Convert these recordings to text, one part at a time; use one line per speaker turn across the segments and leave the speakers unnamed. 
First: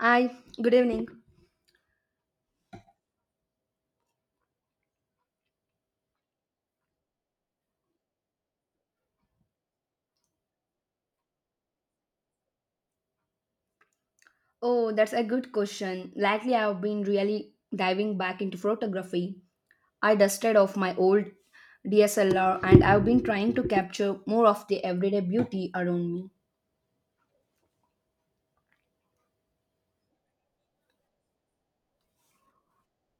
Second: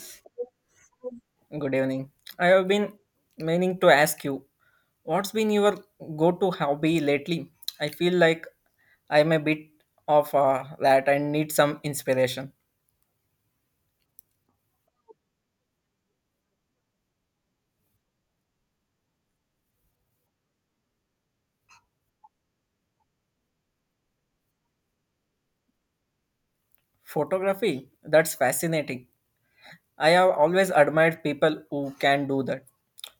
Hi, good evening.
Good evening. I have been meaning to ask you, what's been your go-to hobby lately? I feel like I'm a bit of that and need some inspiration.
Oh, that's a good question. Lately, I've been really diving back into photography. I dusted off my old DSLR and I've been trying to capture more of the everyday beauty around me.
Photography, that's fascinating. I have always admired people who can do that.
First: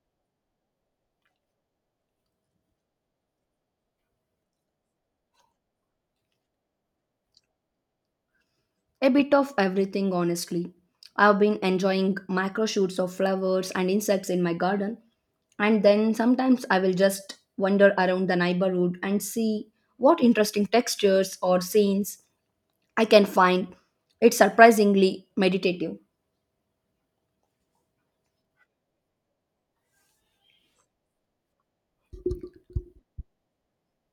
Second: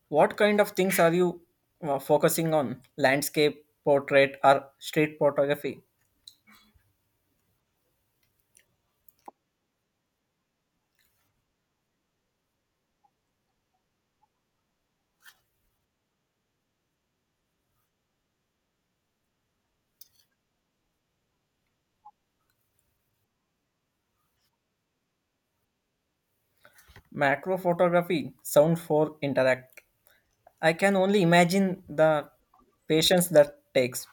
What kind of things are you focusing on? Landscape, portrait, or street photography?
A bit of everything, honestly. I've been enjoying macro shoots of flowers and insects in my garden, and then sometimes I will just wander around the neighborhood and see what interesting textures or scenes I can find. It's surprisingly meditative.
Macro photography, sound for interact. I can only imagine the patience that takes.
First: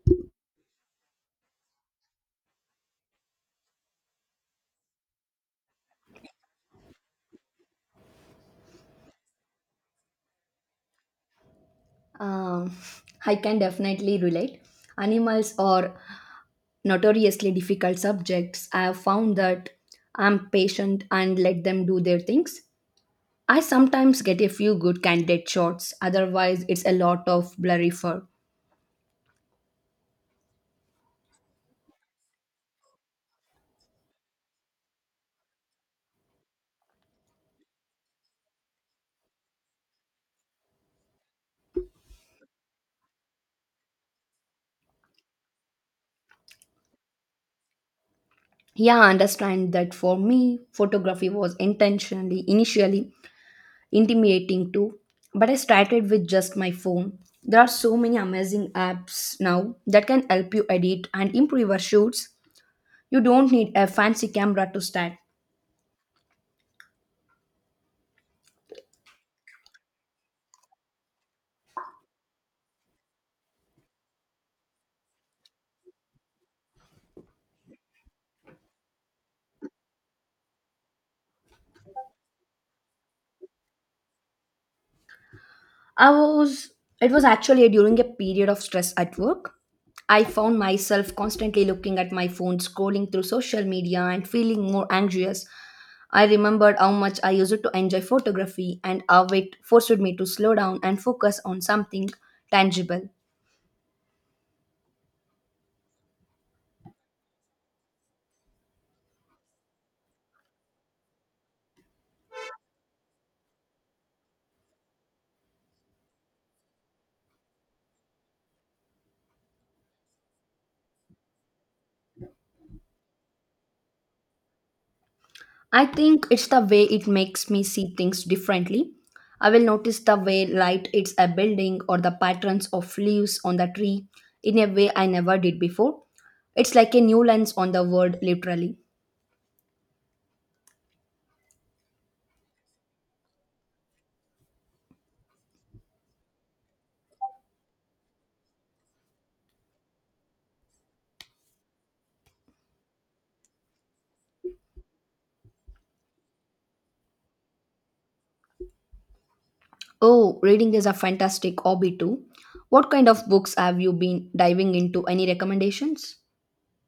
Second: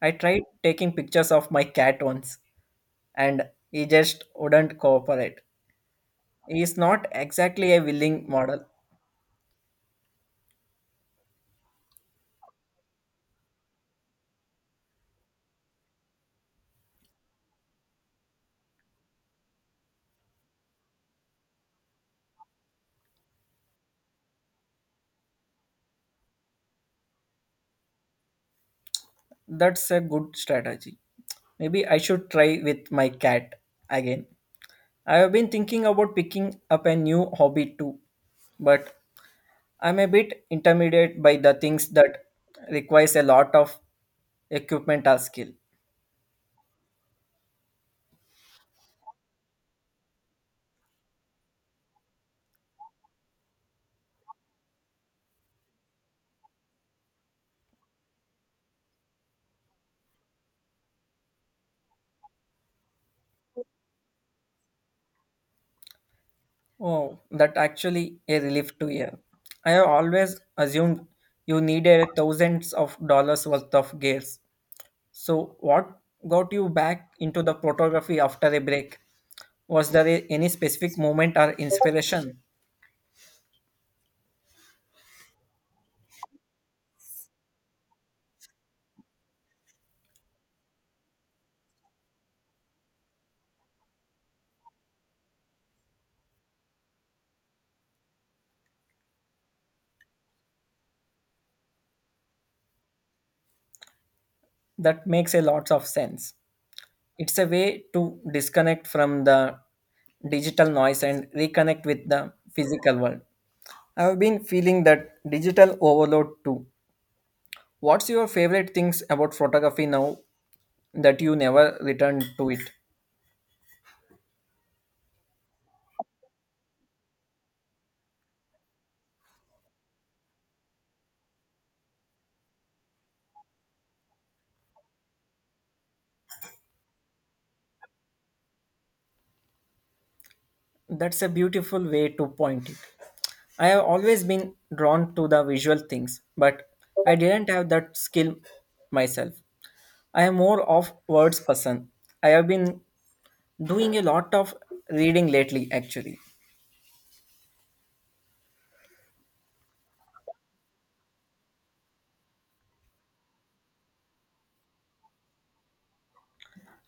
I tried taking pictures of my cat once and he just wouldn't cooperate. He is not exactly a willing model.
Um, I can definitely relate. Animals are notoriously difficult subjects. I have found that I'm patient and let them do their things. I sometimes get a few good candidate shots. Otherwise, it's a lot of blurry fur.
That's a good strategy. Maybe I should try with my cat again. I have been thinking about picking up a new hobby too, but I'm a bit intimidated by the things that requires a lot of equipment or skill.
Yeah, I understand that. For me, photography was intentionally, initially intimidating too, but I started with just my phone. There are so many amazing apps now that can help you edit and improve your shoots. You don't need a fancy camera to stand.
Oh, that actually a relief to hear. I have always assumed you needed thousands of dollars worth of gears. So, what got you back into the photography after a break? Any specific moment or inspiration?
I was It was actually during a period of stress at work. I found myself constantly looking at my phone, scrolling through social media, and feeling more anxious. I remembered how much I used to enjoy photography and how it forced me to slow down and focus on something tangible.
That makes a lot of sense. It's a way to disconnect from the digital noise and reconnect with the physical world. I've been feeling that digital overload too. What's your favorite things about photography now that you never return to it?
I think it's the way it makes me see things differently. I will notice the way light hits a building or the patterns of leaves on the tree in a way I never did before. It's like a new lens on the world, literally.
That's a beautiful way to point it. I have always been drawn to the visual things, but I didn't have that skill myself. I am more of words person. I have been doing a lot of reading lately actually.
Oh, reading is a fantastic hobby too. What kind of books have you been diving into? Any recommendations?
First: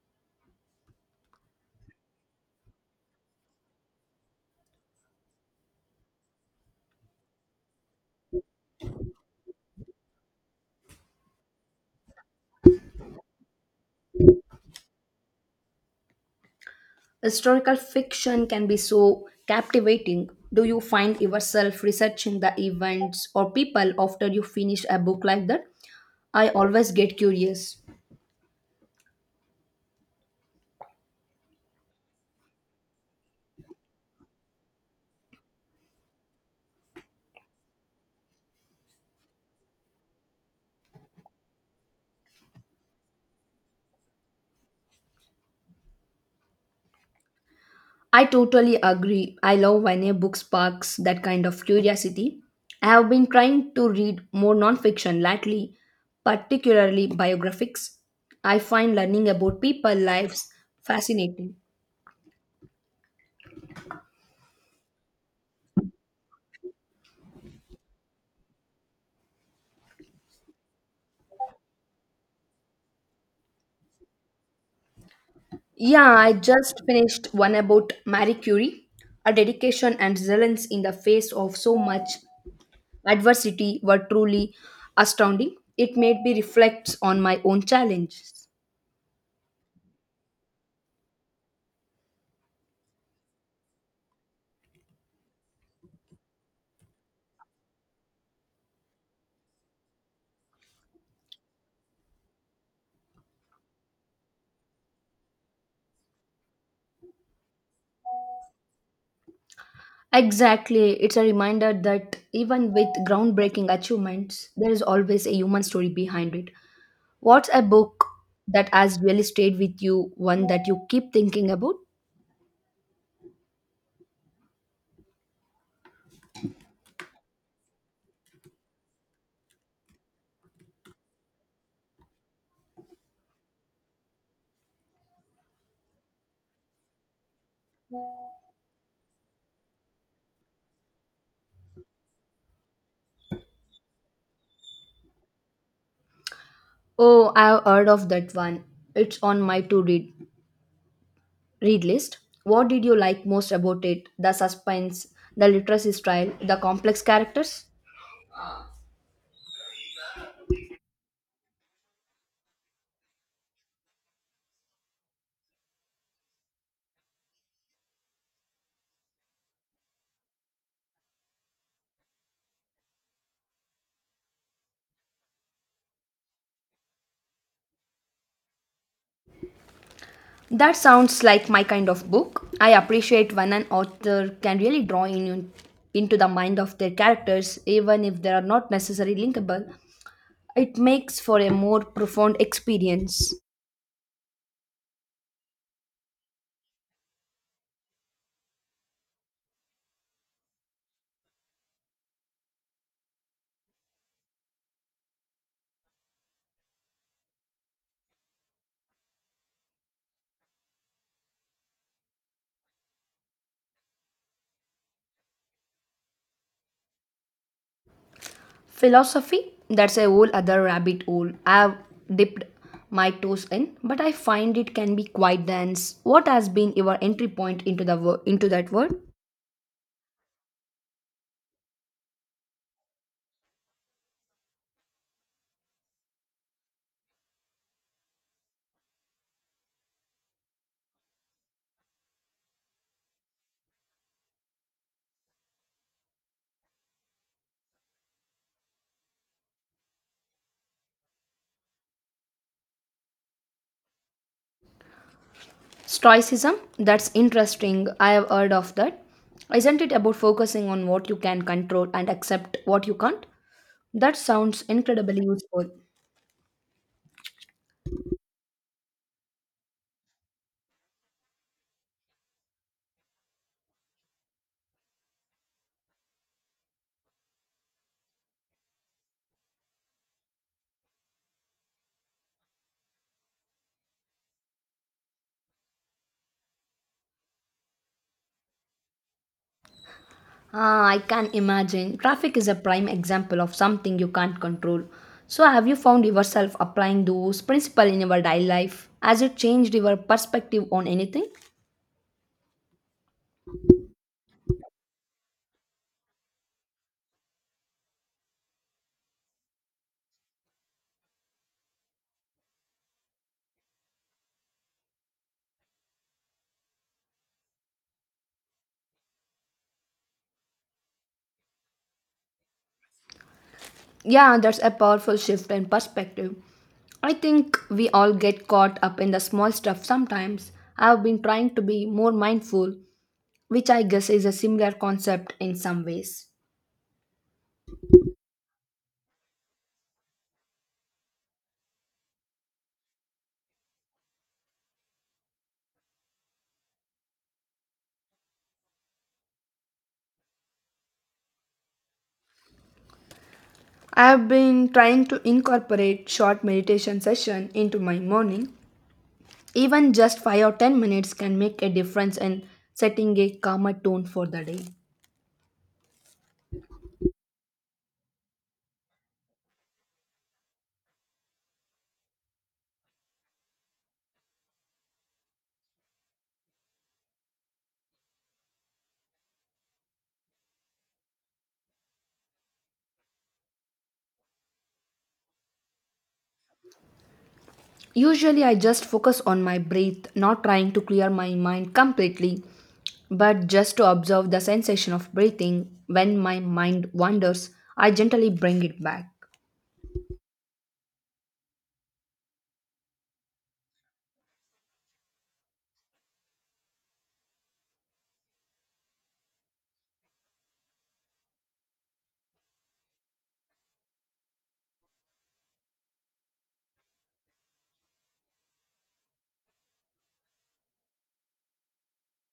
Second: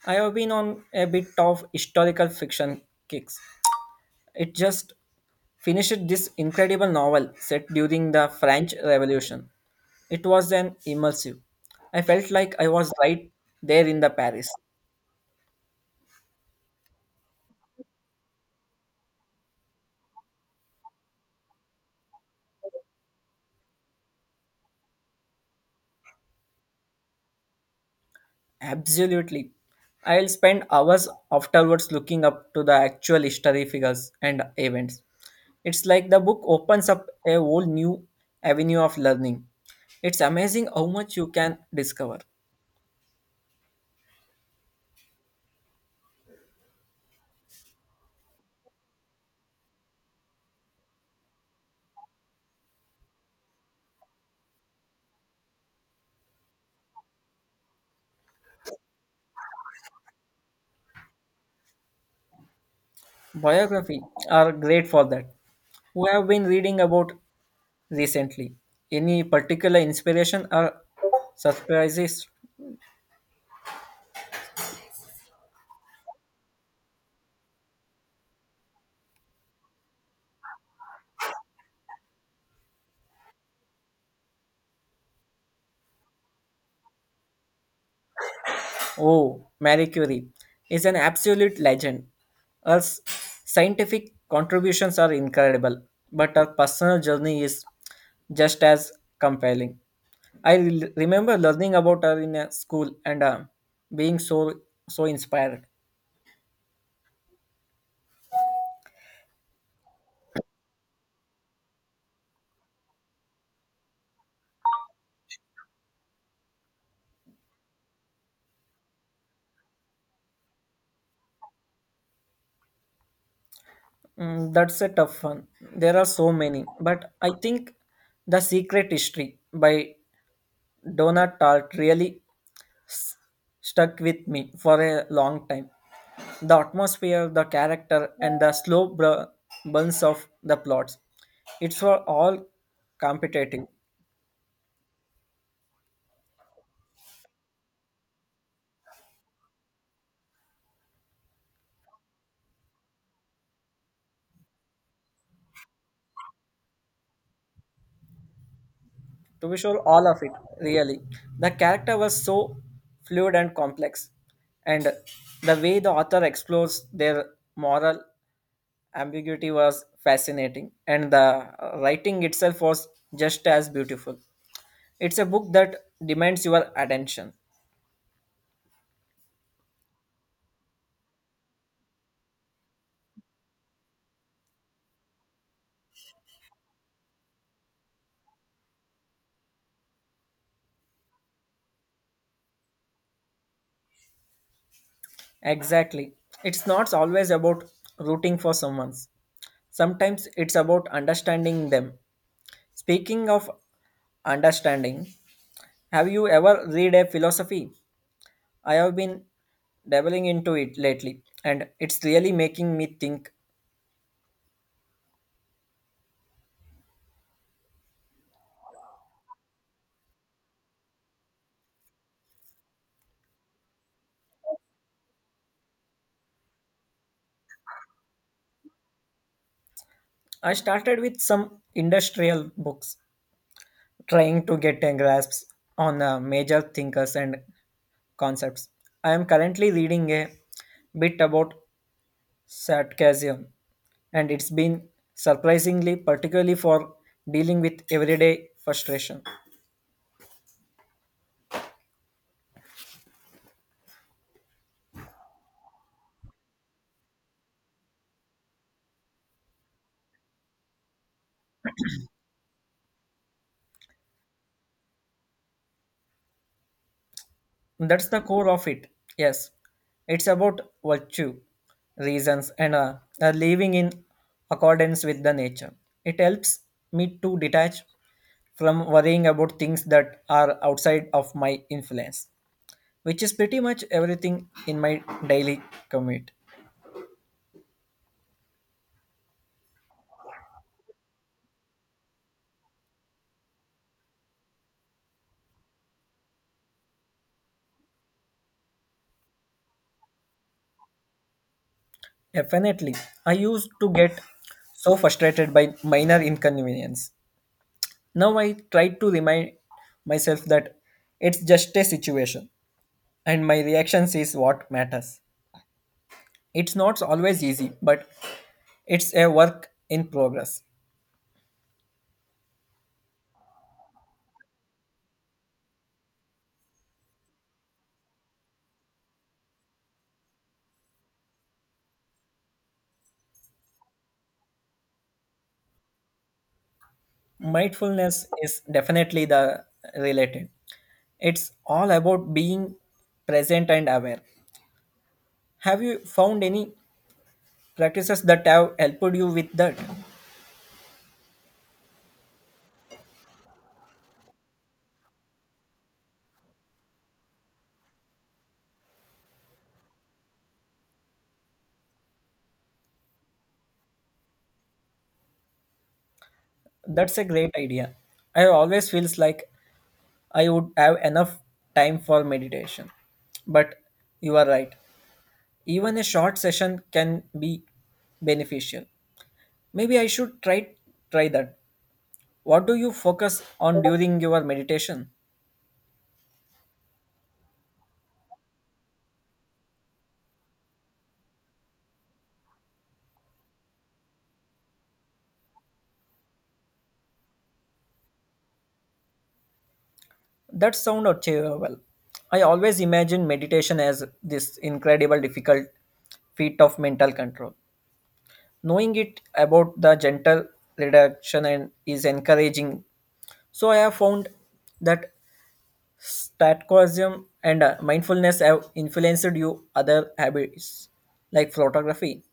I have been on a bit of historical fiction kicks. It just finished this incredible novel set during the French Revolution. It was an immersive. I felt like I was right there in the Paris.
Historical fiction can be so captivating. Do you find yourself researching the events or people after you finish a book like that? I always get curious.
Absolutely. I'll spend hours afterwards looking up to the actual history figures and events. It's like the book opens up a whole new avenue of learning. It's amazing how much you can discover.
I totally agree. I love when a book sparks that kind of curiosity. I have been trying to read more nonfiction lately, particularly biographies. I find learning about people's lives fascinating.
Biography are great for that. We have been reading about recently? Any particular inspiration or surprises?
Yeah, I just finished one about Marie Curie. Her dedication and resilience in the face of so much adversity were truly astounding. It made me reflect on my own challenges.
Oh, Marie Curie is an absolute legend. Her s- scientific contributions are incredible, but her personal journey is just as compelling. Remember learning about her in a school and being so inspired.
Exactly. It's a reminder that even with groundbreaking achievements, there is always a human story behind it. What's a book that has really stayed with you, one that you keep thinking about?
That's a tough one. There are so many, but I think The Secret History by Donna Tartt really s- stuck with me for a long time. The atmosphere, the character, and the burns of the plots. It's were all competitive,
Oh, I've heard of that one. It's on my to read list. What did you like most about it? The suspense, the literacy style, the complex characters?
to be sure all of it really the character was so fluid and complex, and the way the author explores their moral ambiguity was fascinating, and the writing itself was just as beautiful. It's a book that demands your attention
That sounds like my kind of book. I appreciate when an author can really draw in, into the mind of their characters, even if they are not necessarily linkable. It makes for a more profound experience.
exactly. It's not always about rooting for someone. Sometimes it's about understanding them. Speaking of understanding, have you ever read a philosophy? I have been dabbling into it lately, and it's really making me think.
Philosophy? That's a whole other rabbit hole. I've dipped my toes in, but I find it can be quite dense. What has been your entry point into the into that world?
I started with some industrial books, trying to get a grasp on major thinkers and concepts. I am currently reading a bit about sarcasm, and it's been surprisingly, particularly for dealing with everyday frustration.
Stoicism? That's interesting. I have heard of that. Isn't it about focusing on what you can control and accept what you can't? That sounds incredibly useful.
That's the core of it. Yes, it's about virtue, reasons, and living in accordance with the nature. It helps me to detach from worrying about things that are outside of my influence, which is pretty much everything in my daily commute.
Ah, I can imagine. Traffic is a prime example of something you can't control. So, have you found yourself applying those principles in your daily life? Has it changed your perspective on anything?
Definitely, I used to get so frustrated by minor inconvenience. Now I try to remind myself that it's just a situation and my reactions is what matters. It's not always easy, but it's a work in progress.
Yeah, that's a powerful shift in perspective. I think we all get caught up in the small stuff sometimes. I've been trying to be more mindful, which I guess is a similar concept in some ways.
Mindfulness is definitely the related. It's all about being present and aware. Have you found any practices that have helped you with that?
I have been trying to incorporate short meditation session into my morning. Even just 5 or 10 minutes can make a difference in setting a calmer tone for the day.
That's a great idea. I always feels like I would have enough time for meditation. But you are right. Even a short session can be beneficial. Maybe I should try that. What do you focus on during your meditation?
Usually I just focus on my breath, not trying to clear my mind completely, but just to observe the sensation of breathing. When my mind wanders, I gently bring it back.
That sound achievable. I always imagine meditation as this incredible difficult feat of mental control. Knowing it about the gentle reduction and is encouraging. So I have found that statquism and mindfulness have influenced you other habits like photography.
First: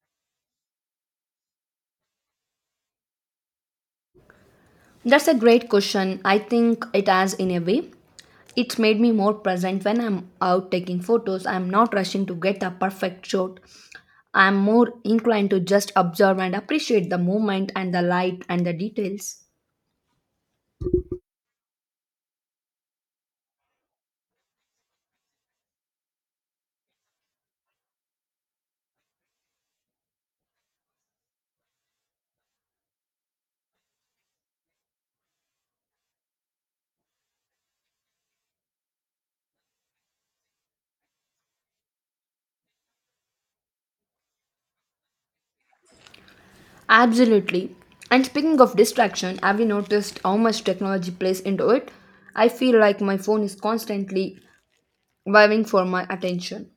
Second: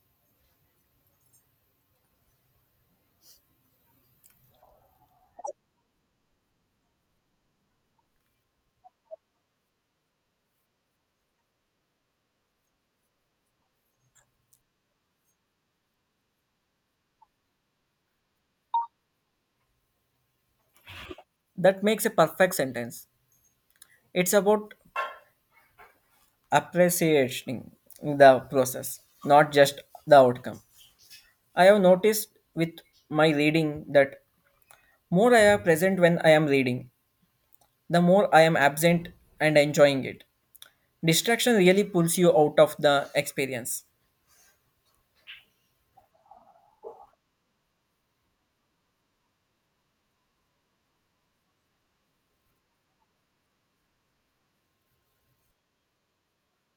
That's a great question. I think it has in a way. It's made me more present when I'm out taking photos. I'm not rushing to get a perfect shot. I'm more inclined to just observe and appreciate the moment and the light and the details.
That makes a perfect sentence. It's about appreciating the process, not just the outcome. I have noticed with my reading that more I am present when I am reading, the more I am absent and enjoying it. Distraction really pulls you out of the experience.
Absolutely. And speaking of distraction, have you noticed how much technology plays into it? I feel like my phone is constantly vying for my attention.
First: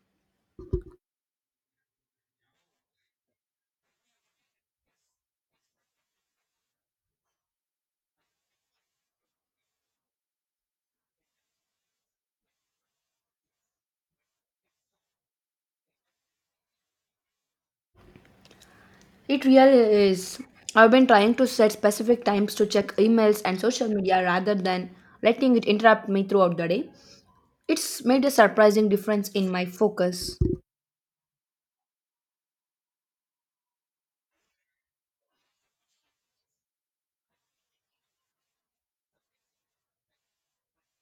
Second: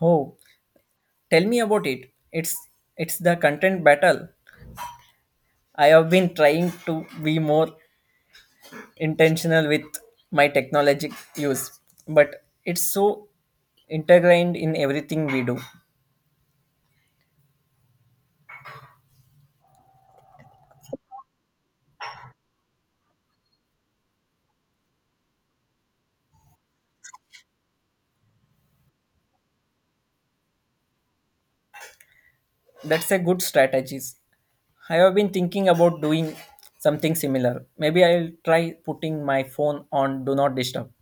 Oh, tell me about it. It's the content battle. I have been trying to be more intentional with my technologic use, but it's so integrated in everything we do.
It really is. I've been trying to set specific times to check emails and social media rather than letting it interrupt me throughout the day. It's made a surprising difference in my focus.
That's a good strategies. I have been thinking about doing something similar. Maybe I'll try putting my phone on do not disturb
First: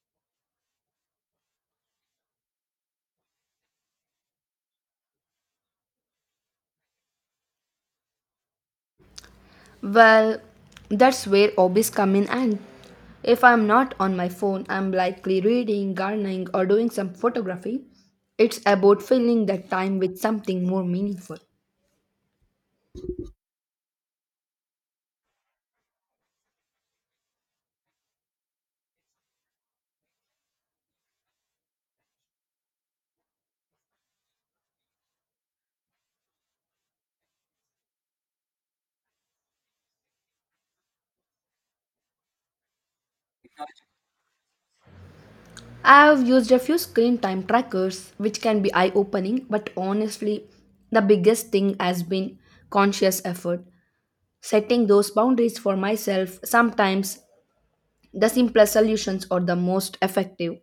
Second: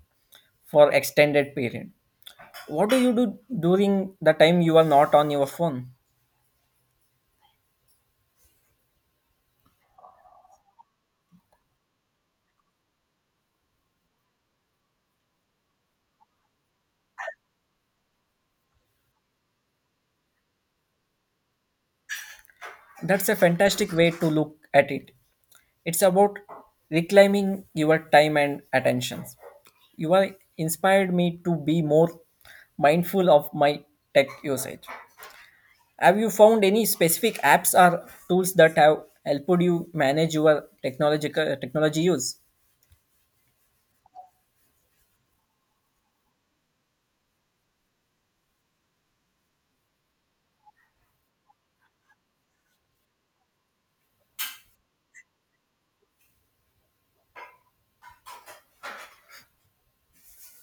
for extended period. What do you do during the time you are not on your phone?
Well, that's where hobbies come in, and if I'm not on my phone, I'm likely reading, gardening or doing some photography. It's about filling that time with something more meaningful.
That's a fantastic way to look at it. It's about reclaiming your time and attention. You are inspired me to be more mindful of my tech usage. Have you found any specific apps or tools that have helped you manage your technological technology use?
I've used a few screen time trackers, which can be eye opening, but honestly, the biggest thing has been conscious effort. Setting those boundaries for myself, sometimes the simplest solutions are the most effective.